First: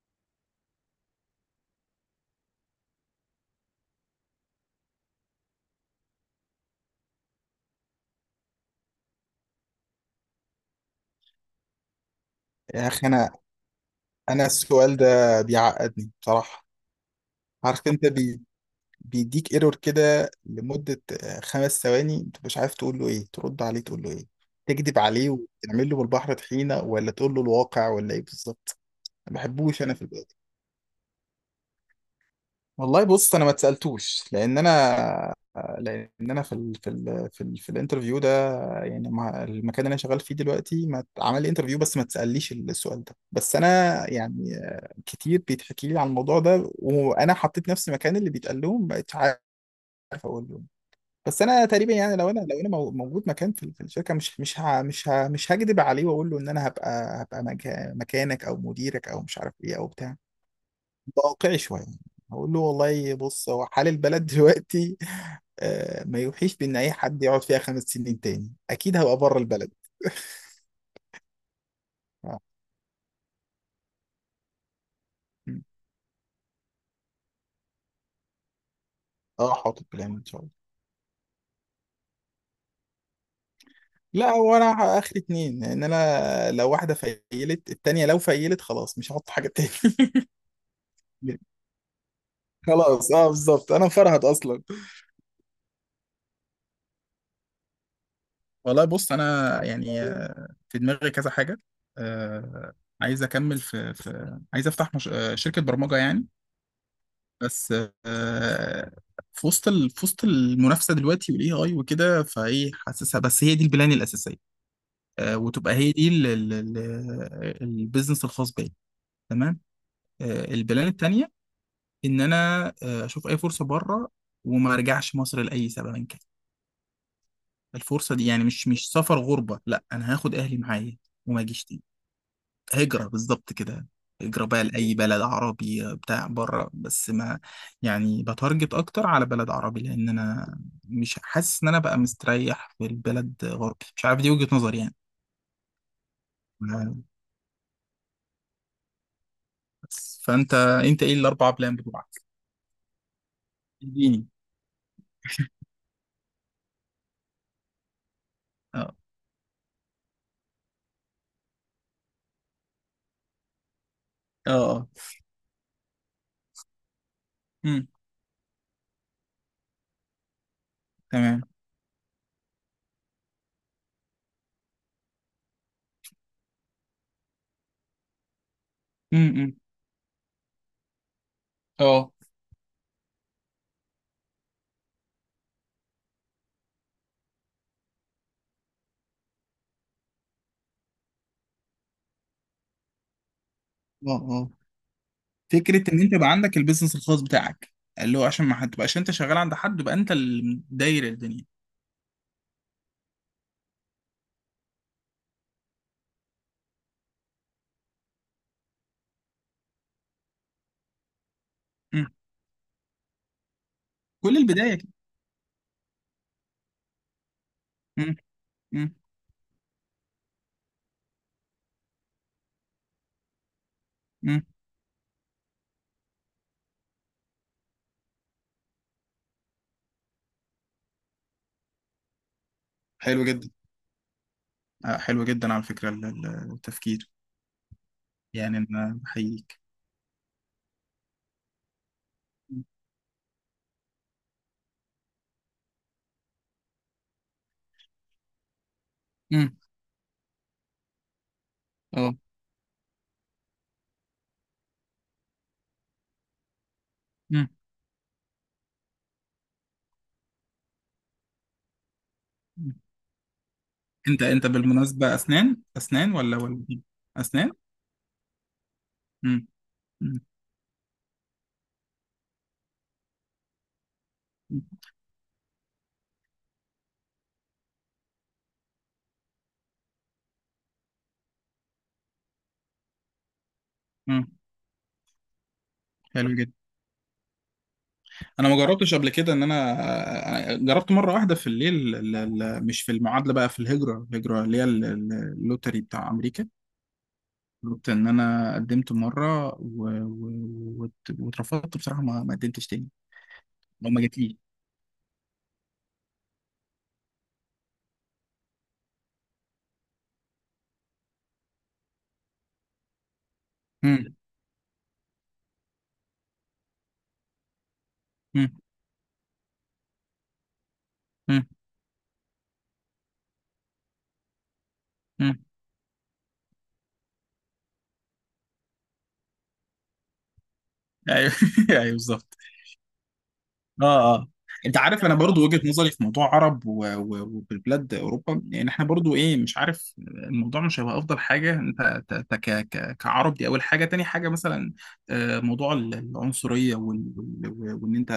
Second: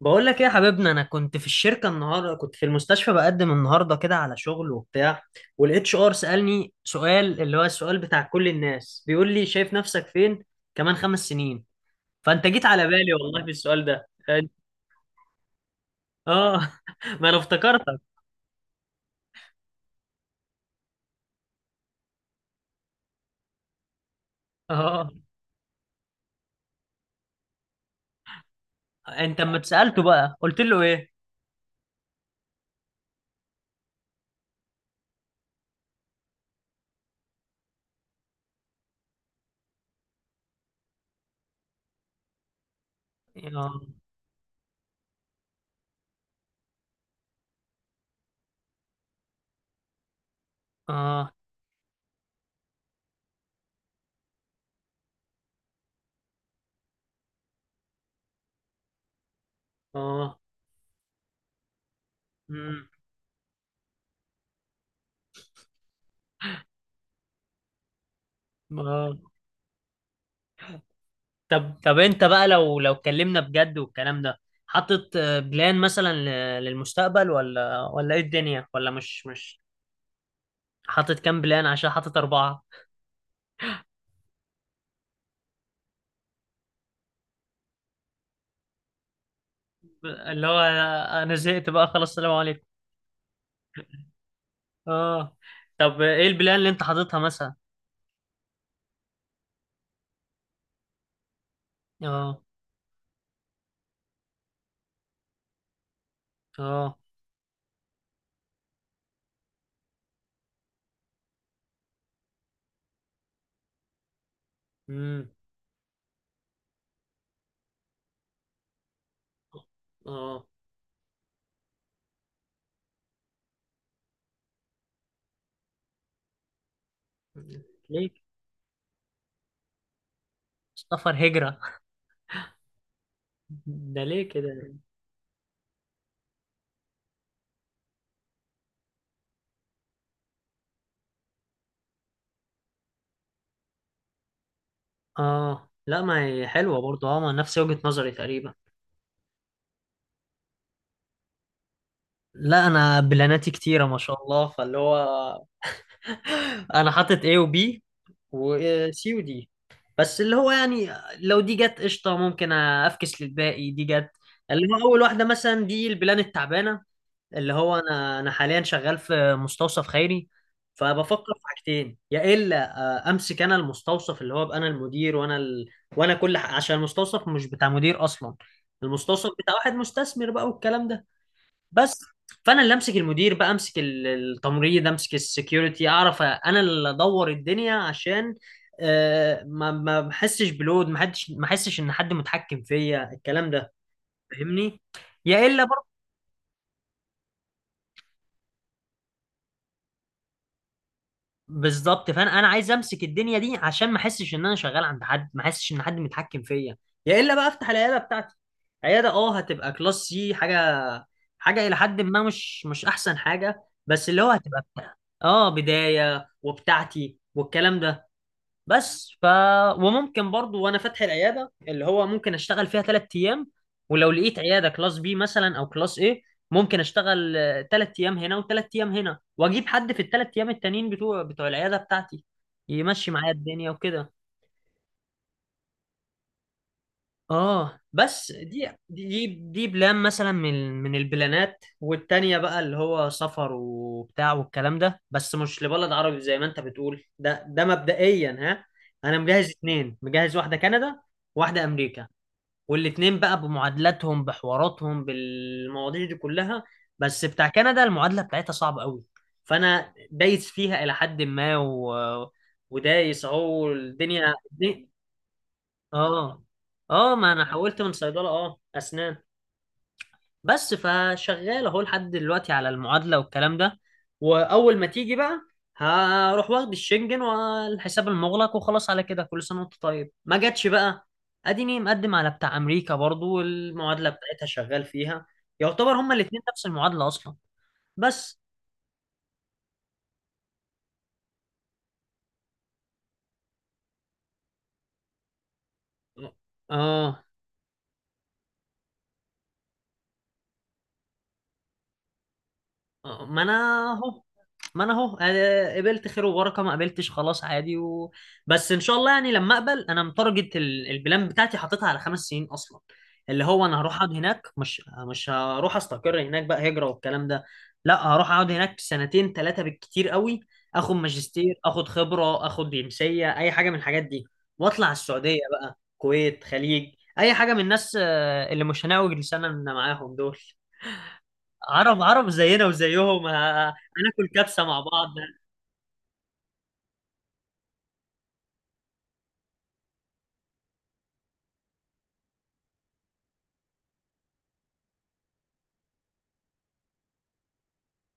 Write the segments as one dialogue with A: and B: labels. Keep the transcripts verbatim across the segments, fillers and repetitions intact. A: بقول لك ايه يا حبيبنا، انا كنت في الشركه النهارده، كنت في المستشفى بقدم النهارده كده على شغل وبتاع. والاتش ار سالني سؤال، اللي هو السؤال بتاع كل الناس، بيقول لي شايف نفسك فين كمان خمس سنين؟ فانت جيت على
B: يا اخي
A: بالي
B: انا
A: والله في السؤال ده.
B: انا
A: أنت-
B: السؤال ده بيعقدني
A: اه
B: بصراحه.
A: ما انا
B: عارف
A: افتكرتك.
B: انت بي بيديك ايرور كده لمده آه، خمس ثواني. انت مش عارف تقول له ايه، ترد عليه تقول له ايه، تكذب
A: اه.
B: عليه وتعمل له بالبحر طحينه ولا تقول له الواقع ولا ايه بالظبط. ما
A: انت اما
B: بحبوش انا
A: اتسالته
B: في.
A: بقى قلت له ايه؟
B: والله بص، انا ما اتسالتوش لان انا لان انا في ال في ال في, ال في الانترفيو ده. يعني ما المكان اللي انا شغال فيه دلوقتي ما عمل لي انترفيو، بس ما تساليش السؤال ده. بس انا
A: اه.
B: يعني آه، كتير بيتحكي لي عن الموضوع ده، وانا حطيت نفسي مكان اللي بيتقال لهم ما بقتش عارف اقول لهم.
A: اه.
B: بس انا تقريبا يعني لو انا لو انا مو- موجود مكان في ال- في الشركه، مش مش ه- مش ه- مش هكدب عليه واقول له ان انا هبقى هبقى مكا- مكانك او مديرك او مش عارف ايه او بتاع.
A: اه.
B: واقعي شويه، اقول له
A: امم.
B: والله بص، هو حال البلد دلوقتي آه، ما يوحيش بان اي حد يقعد فيها خمس سنين تاني. اكيد
A: اه.
B: هبقى بره البلد.
A: طب طب انت
B: اه.
A: بقى لو لو اتكلمنا بجد والكلام ده. حاطط آه،
B: م.
A: بلان مثلا، ل- للمستقبل ولا ولا ايه الدنيا؟ ولا مش
B: آه،
A: مش
B: حاطط بلان ان شاء الله.
A: حاطط كام بلان عشان حاطط أربعة؟
B: لا، هو انا اخر اتنين، ان انا لو واحده فيلت التانيه لو فيلت خلاص مش هحط حاجه تاني.
A: اللي هو انا زهقت بقى خلاص، السلام عليكم.
B: خلاص، اه بالظبط، انا مفرهد اصلا.
A: اه. طب ايه البلان اللي انت حاططها مثلا؟
B: والله بص، انا يعني آه، في دماغي كذا حاجه.
A: اه.
B: آه، عايز اكمل في في عايز افتح مش... آه، شركه برمجه يعني.
A: اه.
B: بس آه، في وسط ال- في وسط المنافسه دلوقتي والاي اي وكده، فايه حاسسها. بس هي دي البلان الاساسيه،
A: امم.
B: آه، وتبقى هي دي ال- ال- ال- البيزنس الخاص بيا. تمام.
A: اه.
B: آه، البلان التانيه ان انا آه، اشوف اي فرصه بره وما ارجعش مصر لاي سبب كان.
A: ليه؟
B: الفرصه دي يعني مش مش سفر غربه، لا، انا هاخد اهلي معايا
A: سفر
B: وما
A: هجرة؟
B: اجيش تاني. هجرة بالظبط كده،
A: ده ليه
B: هجرة
A: كده؟
B: بقى لأي بلد عربي بتاع بره. بس ما يعني، بتارجت أكتر على بلد عربي لأن أنا مش حاسس إن أنا بقى مستريح في البلد غربي. مش عارف، دي وجهة نظري يعني.
A: اه، لا، ما هي حلوة برضو. اه، ما نفس وجهة نظري تقريبا.
B: بس فأنت أنت إيه الأربع بلان بتوعك؟
A: لا انا بلاناتي كتيرة ما شاء
B: اديني.
A: الله، فاللي هو انا حاطط A و B و
B: اه،
A: C و D. بس اللي هو يعني لو دي جت قشطه ممكن افكس للباقي دي جت. اللي
B: اه،
A: هو اول واحده مثلا دي البلان التعبانه، اللي هو
B: امم،
A: انا انا حاليا شغال في مستوصف خيري. فبفكر في
B: تمام،
A: حاجتين، يا الا آه، امسك انا المستوصف، اللي هو ابقى انا المدير وانا ال... وانا كل ح... عشان المستوصف مش بتاع مدير اصلا، المستوصف بتاع
B: امم،
A: واحد مستثمر بقى والكلام ده. بس،
B: اه،
A: فانا اللي امسك المدير بقى، امسك ال- التمريض، امسك السكيورتي، اعرف انا اللي ادور الدنيا، عشان آه، ما ما بحسش بلود، ما حدش، ما احسش ان حد متحكم فيا الكلام ده.
B: اه، اه.
A: فاهمني. يا الا.
B: فكره ان انت يبقى عندك البيزنس الخاص بتاعك، اللي هو عشان ما هتبقاش انت شغال عند حد، يبقى انت اللي داير الدنيا.
A: بالظبط، فانا انا عايز امسك الدنيا دي عشان ما احسش ان انا شغال عند حد، ما احسش ان حد متحكم فيا. يا الا بقى افتح العياده بتاعتي، عياده اه هتبقى كلاس سي حاجه، حاجه الى حد
B: امم،
A: ما مش مش احسن حاجه بس اللي هو
B: كل
A: هتبقى
B: البدايه كده.
A: بتاع. اه، بدايه وبتاعتي والكلام ده. بس ف وممكن برضو، وانا فاتح العياده، اللي هو ممكن اشتغل فيها ثلاث ايام. ولو لقيت
B: امم،
A: عياده كلاس بي مثلا او كلاس ايه، ممكن اشتغل ثلاث ايام هنا وثلاث ايام هنا، واجيب حد في الثلاث ايام التانيين بتوع بتوع العياده بتاعتي يمشي
B: حلو
A: معايا
B: جدا.
A: الدنيا وكده.
B: آه، حلو جدا على فكرة ال- ال- التفكير.
A: اه، بس
B: يعني
A: دي
B: أنا
A: دي
B: بحييك.
A: دي بلان مثلا من من البلانات، والتانية بقى اللي هو سفر وبتاع والكلام ده، بس مش لبلد عربي زي ما انت بتقول. ده ده مبدئيا ها. انا مجهز
B: امم،
A: اتنين، مجهز واحدة كندا وواحدة امريكا،
B: اه،
A: والاتنين بقى بمعادلاتهم بحواراتهم بالمواضيع دي كلها. بس بتاع
B: امم.
A: كندا المعادلة بتاعتها صعبة قوي، فانا دايس فيها الى حد ما و... ودايس اهو
B: أنت
A: الدنيا.
B: أنت بالمناسبة، أسنان أسنان ولا
A: اه.
B: ولا إيه؟
A: اه، ما انا
B: أسنان.
A: حولت من صيدله اه اسنان.
B: امم،
A: بس فشغال اهو لحد دلوقتي على المعادله والكلام ده. واول ما تيجي بقى هروح واخد الشنجن والحساب المغلق، وخلاص على كده كل سنه وانت طيب. ما جاتش بقى، اديني مقدم على بتاع امريكا برضو والمعادله
B: امم.
A: بتاعتها شغال فيها. يعتبر هما
B: حلو
A: الاتنين
B: جدا.
A: نفس المعادله اصلا. بس
B: أنا ما جربتش قبل كده إن أنا آه، جربت مرة واحدة في الليل ال- ال- مش في المعادلة بقى، في الهجرة الهجرة اللي هي ال- ال- اللوتري بتاع أمريكا.
A: اه
B: جربت إن أنا قدمت مرة و... و... وات- واترفضت بصراحة. ما ما قدمتش تاني
A: آه، ما انا
B: أو ما
A: اهو
B: جاتليش.
A: ما انا اهو آه، قبلت خير وبركه، ما قبلتش خلاص عادي و... بس ان شاء الله يعني، لما اقبل، انا متارجت ال- البلان بتاعتي حاططها على خمس سنين اصلا. اللي هو انا هروح اقعد
B: امم،
A: هناك، مش مش هروح استقر هناك بقى هجره والكلام ده. لا هروح اقعد هناك سنتين ثلاثه بالكتير قوي، اخد ماجستير، اخد خبره، اخد جنسيه، اي حاجه من الحاجات دي. واطلع السعوديه
B: امم،
A: بقى، كويت، خليج، اي حاجه من الناس آه، اللي مش هنعوج لساننا معاهم دول.
B: ايوه ايوه
A: عرب عرب
B: بالظبط.
A: زينا وزيهم، ه-
B: اه،
A: هناكل
B: اه.
A: كبسه
B: انت
A: مع
B: عارف
A: بعض.
B: انا برضو وجهة نظري في موضوع عرب و- و- وبلاد اوروبا، يعني احنا برضو ايه، مش عارف. الموضوع مش هيبقى افضل حاجه انت ت- ت- ك- ك- كعرب. دي اول حاجه. تاني حاجه مثلا آه، موضوع ال- العنصريه وال- وال- وان انت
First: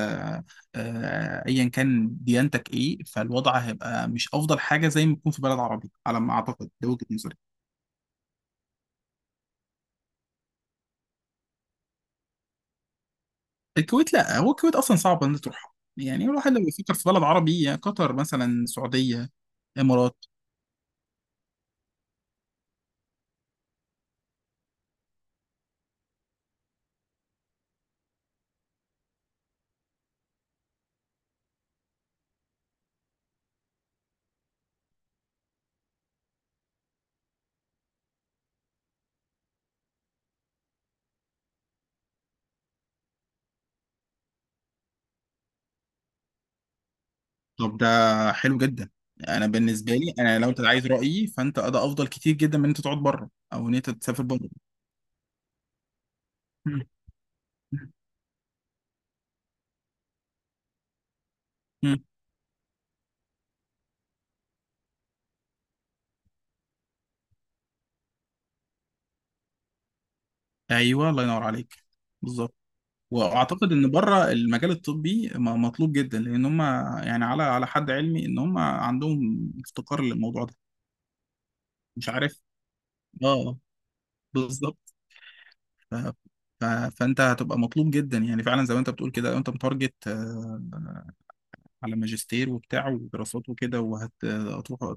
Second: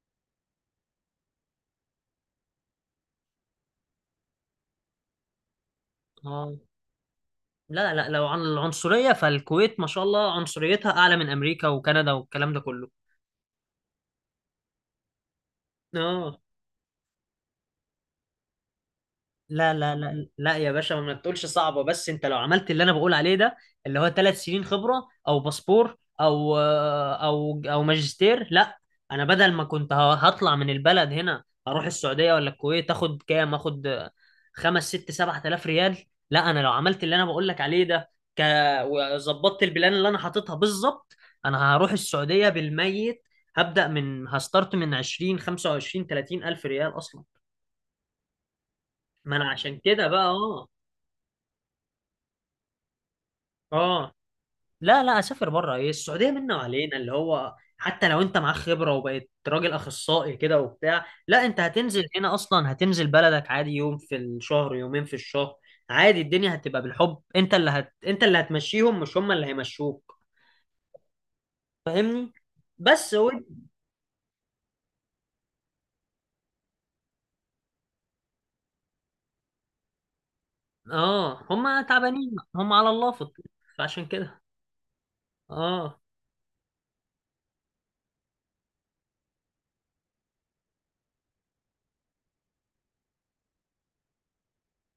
B: آه، ايا كان ديانتك ايه، فالوضع هيبقى مش افضل حاجه زي ما يكون في بلد عربي على ما
A: آه.
B: اعتقد، ده وجهة نظري.
A: لا، لا لو عن العنصرية فالكويت ما شاء الله عنصريتها أعلى من أمريكا وكندا والكلام ده كله.
B: الكويت، لا هو الكويت اصلا صعب ان تروحها. يعني
A: اه،
B: الواحد لو يفكر في بلد عربي يا قطر مثلا، سعوديه،
A: لا لا
B: امارات.
A: لا لا يا باشا، ما تقولش صعبة، بس انت لو عملت اللي انا بقول عليه ده، اللي هو ثلاث سنين خبرة او باسبور او او او ماجستير، لا. انا بدل ما كنت ه- هطلع من البلد هنا اروح السعودية ولا الكويت، اخد كام، اخد خمس ست سبعة آلاف ريال. لا انا لو عملت اللي انا بقول لك عليه ده، ك... وظبطت البلان اللي انا حاططها بالظبط، انا هروح السعودية بالميت، هبدأ من هستارت من عشرين خمسة وعشرين تلاتين الف ريال اصلا.
B: طب ده حلو جدا.
A: ما
B: انا
A: انا عشان
B: بالنسبه
A: كده
B: لي،
A: بقى.
B: انا لو انت
A: اه.
B: عايز رايي فانت ده افضل كتير جدا من ان انت تقعد بره او ان انت
A: اه،
B: تسافر بره.
A: لا لا، اسافر بره ايه، السعوديه منا
B: مم.
A: وعلينا، اللي هو حتى لو انت معاك خبره وبقيت راجل اخصائي كده وبتاع، لا انت
B: مم.
A: هتنزل هنا اصلا، هتنزل بلدك عادي، يوم في الشهر يومين في الشهر. عادي الدنيا هتبقى بالحب، انت اللي هت... انت اللي هتمشيهم مش هم اللي هيمشوك.
B: ايوه، الله ينور عليك.
A: فاهمني.
B: بالظبط.
A: بس و...
B: واعتقد ان بره المجال الطبي م- مطلوب جدا، لان هم يعني على على حد علمي ان هم عندهم افتقار للموضوع ده.
A: اه هم
B: مش
A: تعبانين،
B: عارف.
A: هم على الله فطل.
B: اه.
A: فعشان كده.
B: بالظبط. ف...
A: اه.
B: ف... فانت هتبقى مطلوب جدا، يعني فعلا زي ما انت بتقول كده. لو انت متارجت آه، على ماجستير وبتاع ودراسات وكده، وهتروح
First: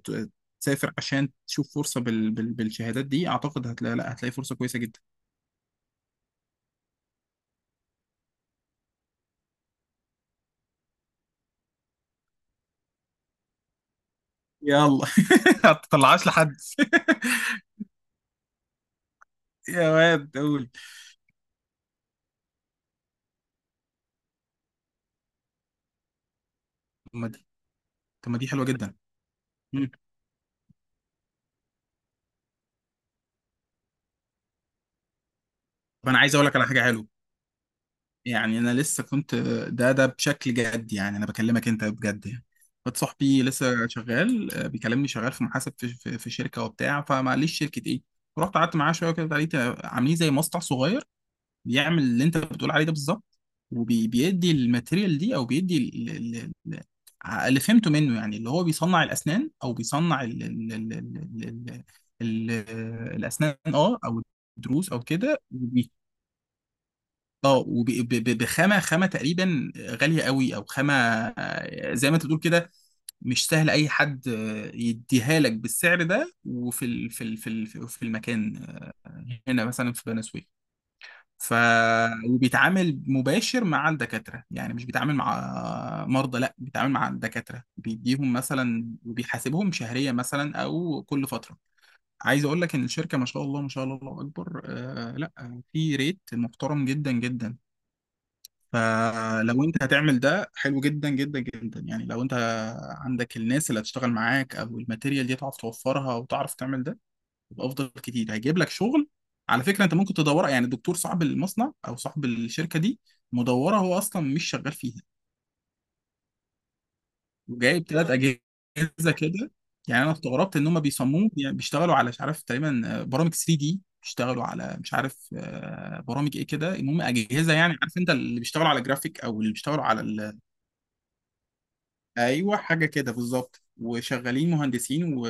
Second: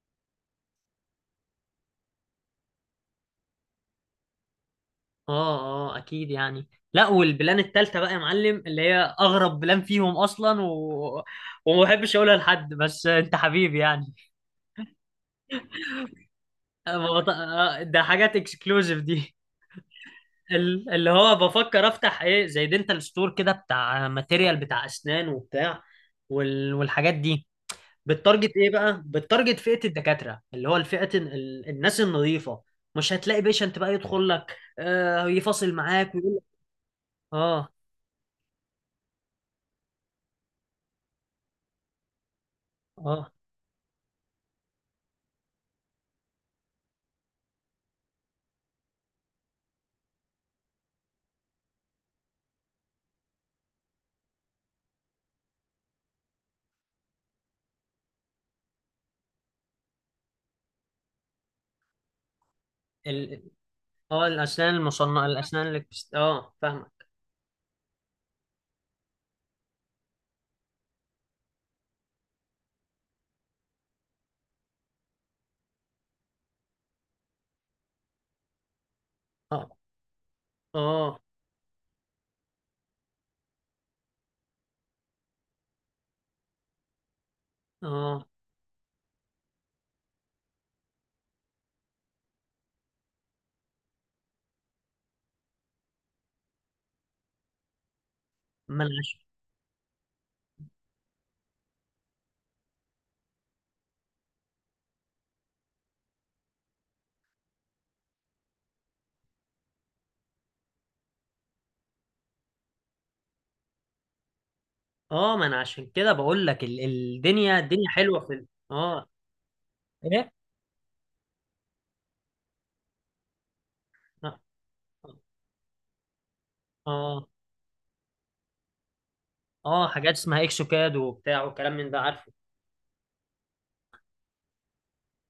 B: تسافر عشان تشوف فرصه بال... بال... بالشهادات دي، اعتقد هتلاقي. لا، هتلاقي فرصه كويسه جدا.
A: اه. اه، اكيد يعني. لا، والبلان التالتة بقى يا معلم اللي هي اغرب بلان فيهم اصلا و... وما بحبش اقولها لحد بس انت حبيبي يعني.
B: يلا. هتطلعهاش لحد.
A: أه، ما بط... آه، ده حاجات اكسكلوزيف دي.
B: يا واد قول.
A: ال- اللي هو بفكر افتح ايه زي دنتال ستور كده، بتاع ماتيريال بتاع اسنان وبتاع وال... والحاجات
B: طب ما
A: دي،
B: دي طب ما دي
A: بالتارجت
B: حلوه
A: ايه
B: جدا.
A: بقى؟ بالتارجت فئة
B: مم.
A: الدكاترة، اللي هو الفئة ال... الناس النظيفة. مش هتلاقي بيشنت بقى يدخل لك آه يفاصل
B: طب
A: معاك
B: انا عايز
A: ويقول لك.
B: اقول لك على حاجه حلوه.
A: اه.
B: يعني انا لسه كنت، ده ده بشكل جد، يعني انا بكلمك انت بجد يعني. واحد
A: اه.
B: صاحبي لسه شغال آه، بيكلمني، شغال في محاسب في في, في شركه وبتاع. فمعليش شركه ايه؟ رحت قعدت معاه شويه كده، لقيت عاملين زي مصنع صغير بيعمل اللي انت بتقول عليه ده بالظبط. وبيدي الماتيريال دي او بيدي ال- ال- ال- ع- اللي فهمته منه، يعني اللي هو بيصنع الاسنان او بيصنع ال ال ال ال ال ال
A: ال-
B: الاسنان اه، او
A: اه الاسنان
B: الضروس او
A: المصنعه،
B: كده.
A: الاسنان اللي بتست... اه فاهمك.
B: اه، وبخامه، خامه تقريبا غاليه قوي او خامه آه، زي ما انت بتقول كده. مش سهل اي حد آه، يديها لك بالسعر ده، وفي ال في ال في ال في المكان آه، هنا
A: اه.
B: مثلا في بني سويف.
A: اه.
B: ف وبيتعامل مباشر مع الدكاتره، يعني مش بيتعامل مع مرضى، لا بيتعامل مع الدكاتره،
A: اه،
B: بيديهم مثلا وبيحاسبهم شهريا مثلا او كل فتره. عايز اقول لك ان الشركه ما شاء الله، ما شاء الله، الله اكبر، آه، لا في ريت محترم جدا جدا.
A: ما انا عشان
B: فلو انت هتعمل ده حلو جدا جدا جدا يعني. لو انت عندك الناس اللي هتشتغل معاك او الماتيريال دي تعرف توفرها وتعرف تعمل ده، يبقى افضل كتير، هيجيب لك شغل. على فكره انت ممكن تدورها، يعني الدكتور صاحب المصنع او صاحب الشركه دي مدوره هو اصلا مش شغال فيها.
A: اه ما انا عشان كده بقول لك ال... الدنيا
B: وجايب
A: الدنيا
B: ثلاث
A: حلوه في ال... اه.
B: اجهزه كده. يعني انا
A: ايه.
B: استغربت ان هم بيصمموا، يعني بيشتغلوا على مش عارف تقريبا آه، برامج ثري دي،
A: اه.
B: بيشتغلوا على مش عارف آه، برامج ايه كده. المهم
A: اه.
B: اجهزه يعني، عارف انت اللي بيشتغلوا على جرافيك او اللي بيشتغلوا
A: آه،
B: على
A: حاجات
B: ال
A: اسمها اكسوكاد وبتاع وكلام من ده عارفه.
B: ايوه، حاجه كده بالظبط، وشغالين مهندسين و...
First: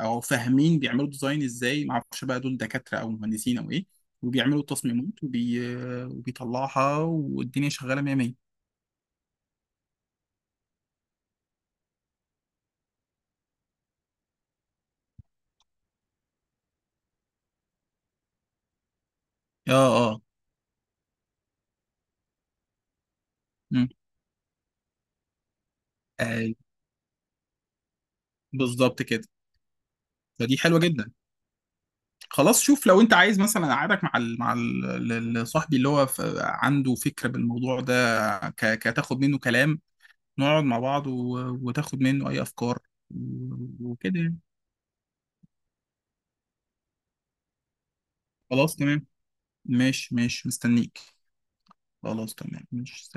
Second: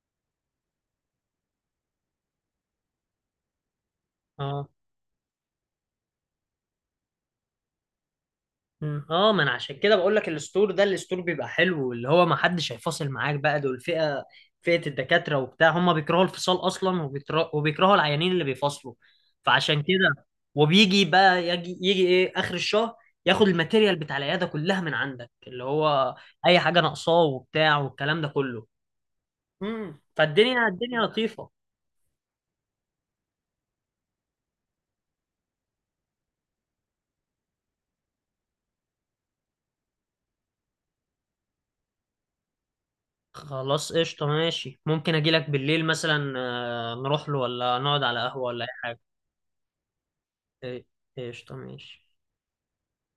B: او فاهمين بيعملوا ديزاين ازاي. ما اعرفش بقى دول دكاتره او مهندسين او ايه. وبيعملوا
A: اه.
B: التصميمات وبي... وبيطلعها، والدنيا شغاله ميه ميه.
A: مم. اه، ما انا عشان كده بقول لك الستور ده الستور بيبقى حلو، اللي هو ما حدش هيفاصل معاك بقى، دول فئة فئة الدكاترة وبتاع، هم بيكرهوا الفصال اصلا، وبيتر- وبيكرهوا العيانين اللي بيفصلوا.
B: اه،
A: فعشان
B: اه.
A: كده. وبيجي بقى يجي يجي ايه اخر الشهر، ياخد
B: مم.
A: الماتيريال بتاع العيادة كلها من عندك، اللي هو
B: اي،
A: اي حاجة ناقصاه وبتاع والكلام ده كله.
B: بالظبط كده.
A: مم.
B: فدي
A: فالدنيا
B: حلوه
A: الدنيا
B: جدا.
A: لطيفة.
B: خلاص شوف، لو انت عايز مثلا اقعدك مع ال... مع ال... ال- ال- صاحبي اللي هو ف... عنده فكره بالموضوع ده، ك... كتاخد منه كلام، نقعد مع بعض و... وتاخد منه اي افكار و...
A: خلاص
B: وكده
A: قشطة
B: يعني.
A: ماشي، ممكن اجي لك بالليل مثلا، آه، نروح له ولا نقعد على قهوة ولا اي
B: خلاص
A: حاجة.
B: تمام، ماشي ماشي
A: إيه،
B: مستنيك.
A: قشطة ماشي.
B: خلاص تمام، ماشي.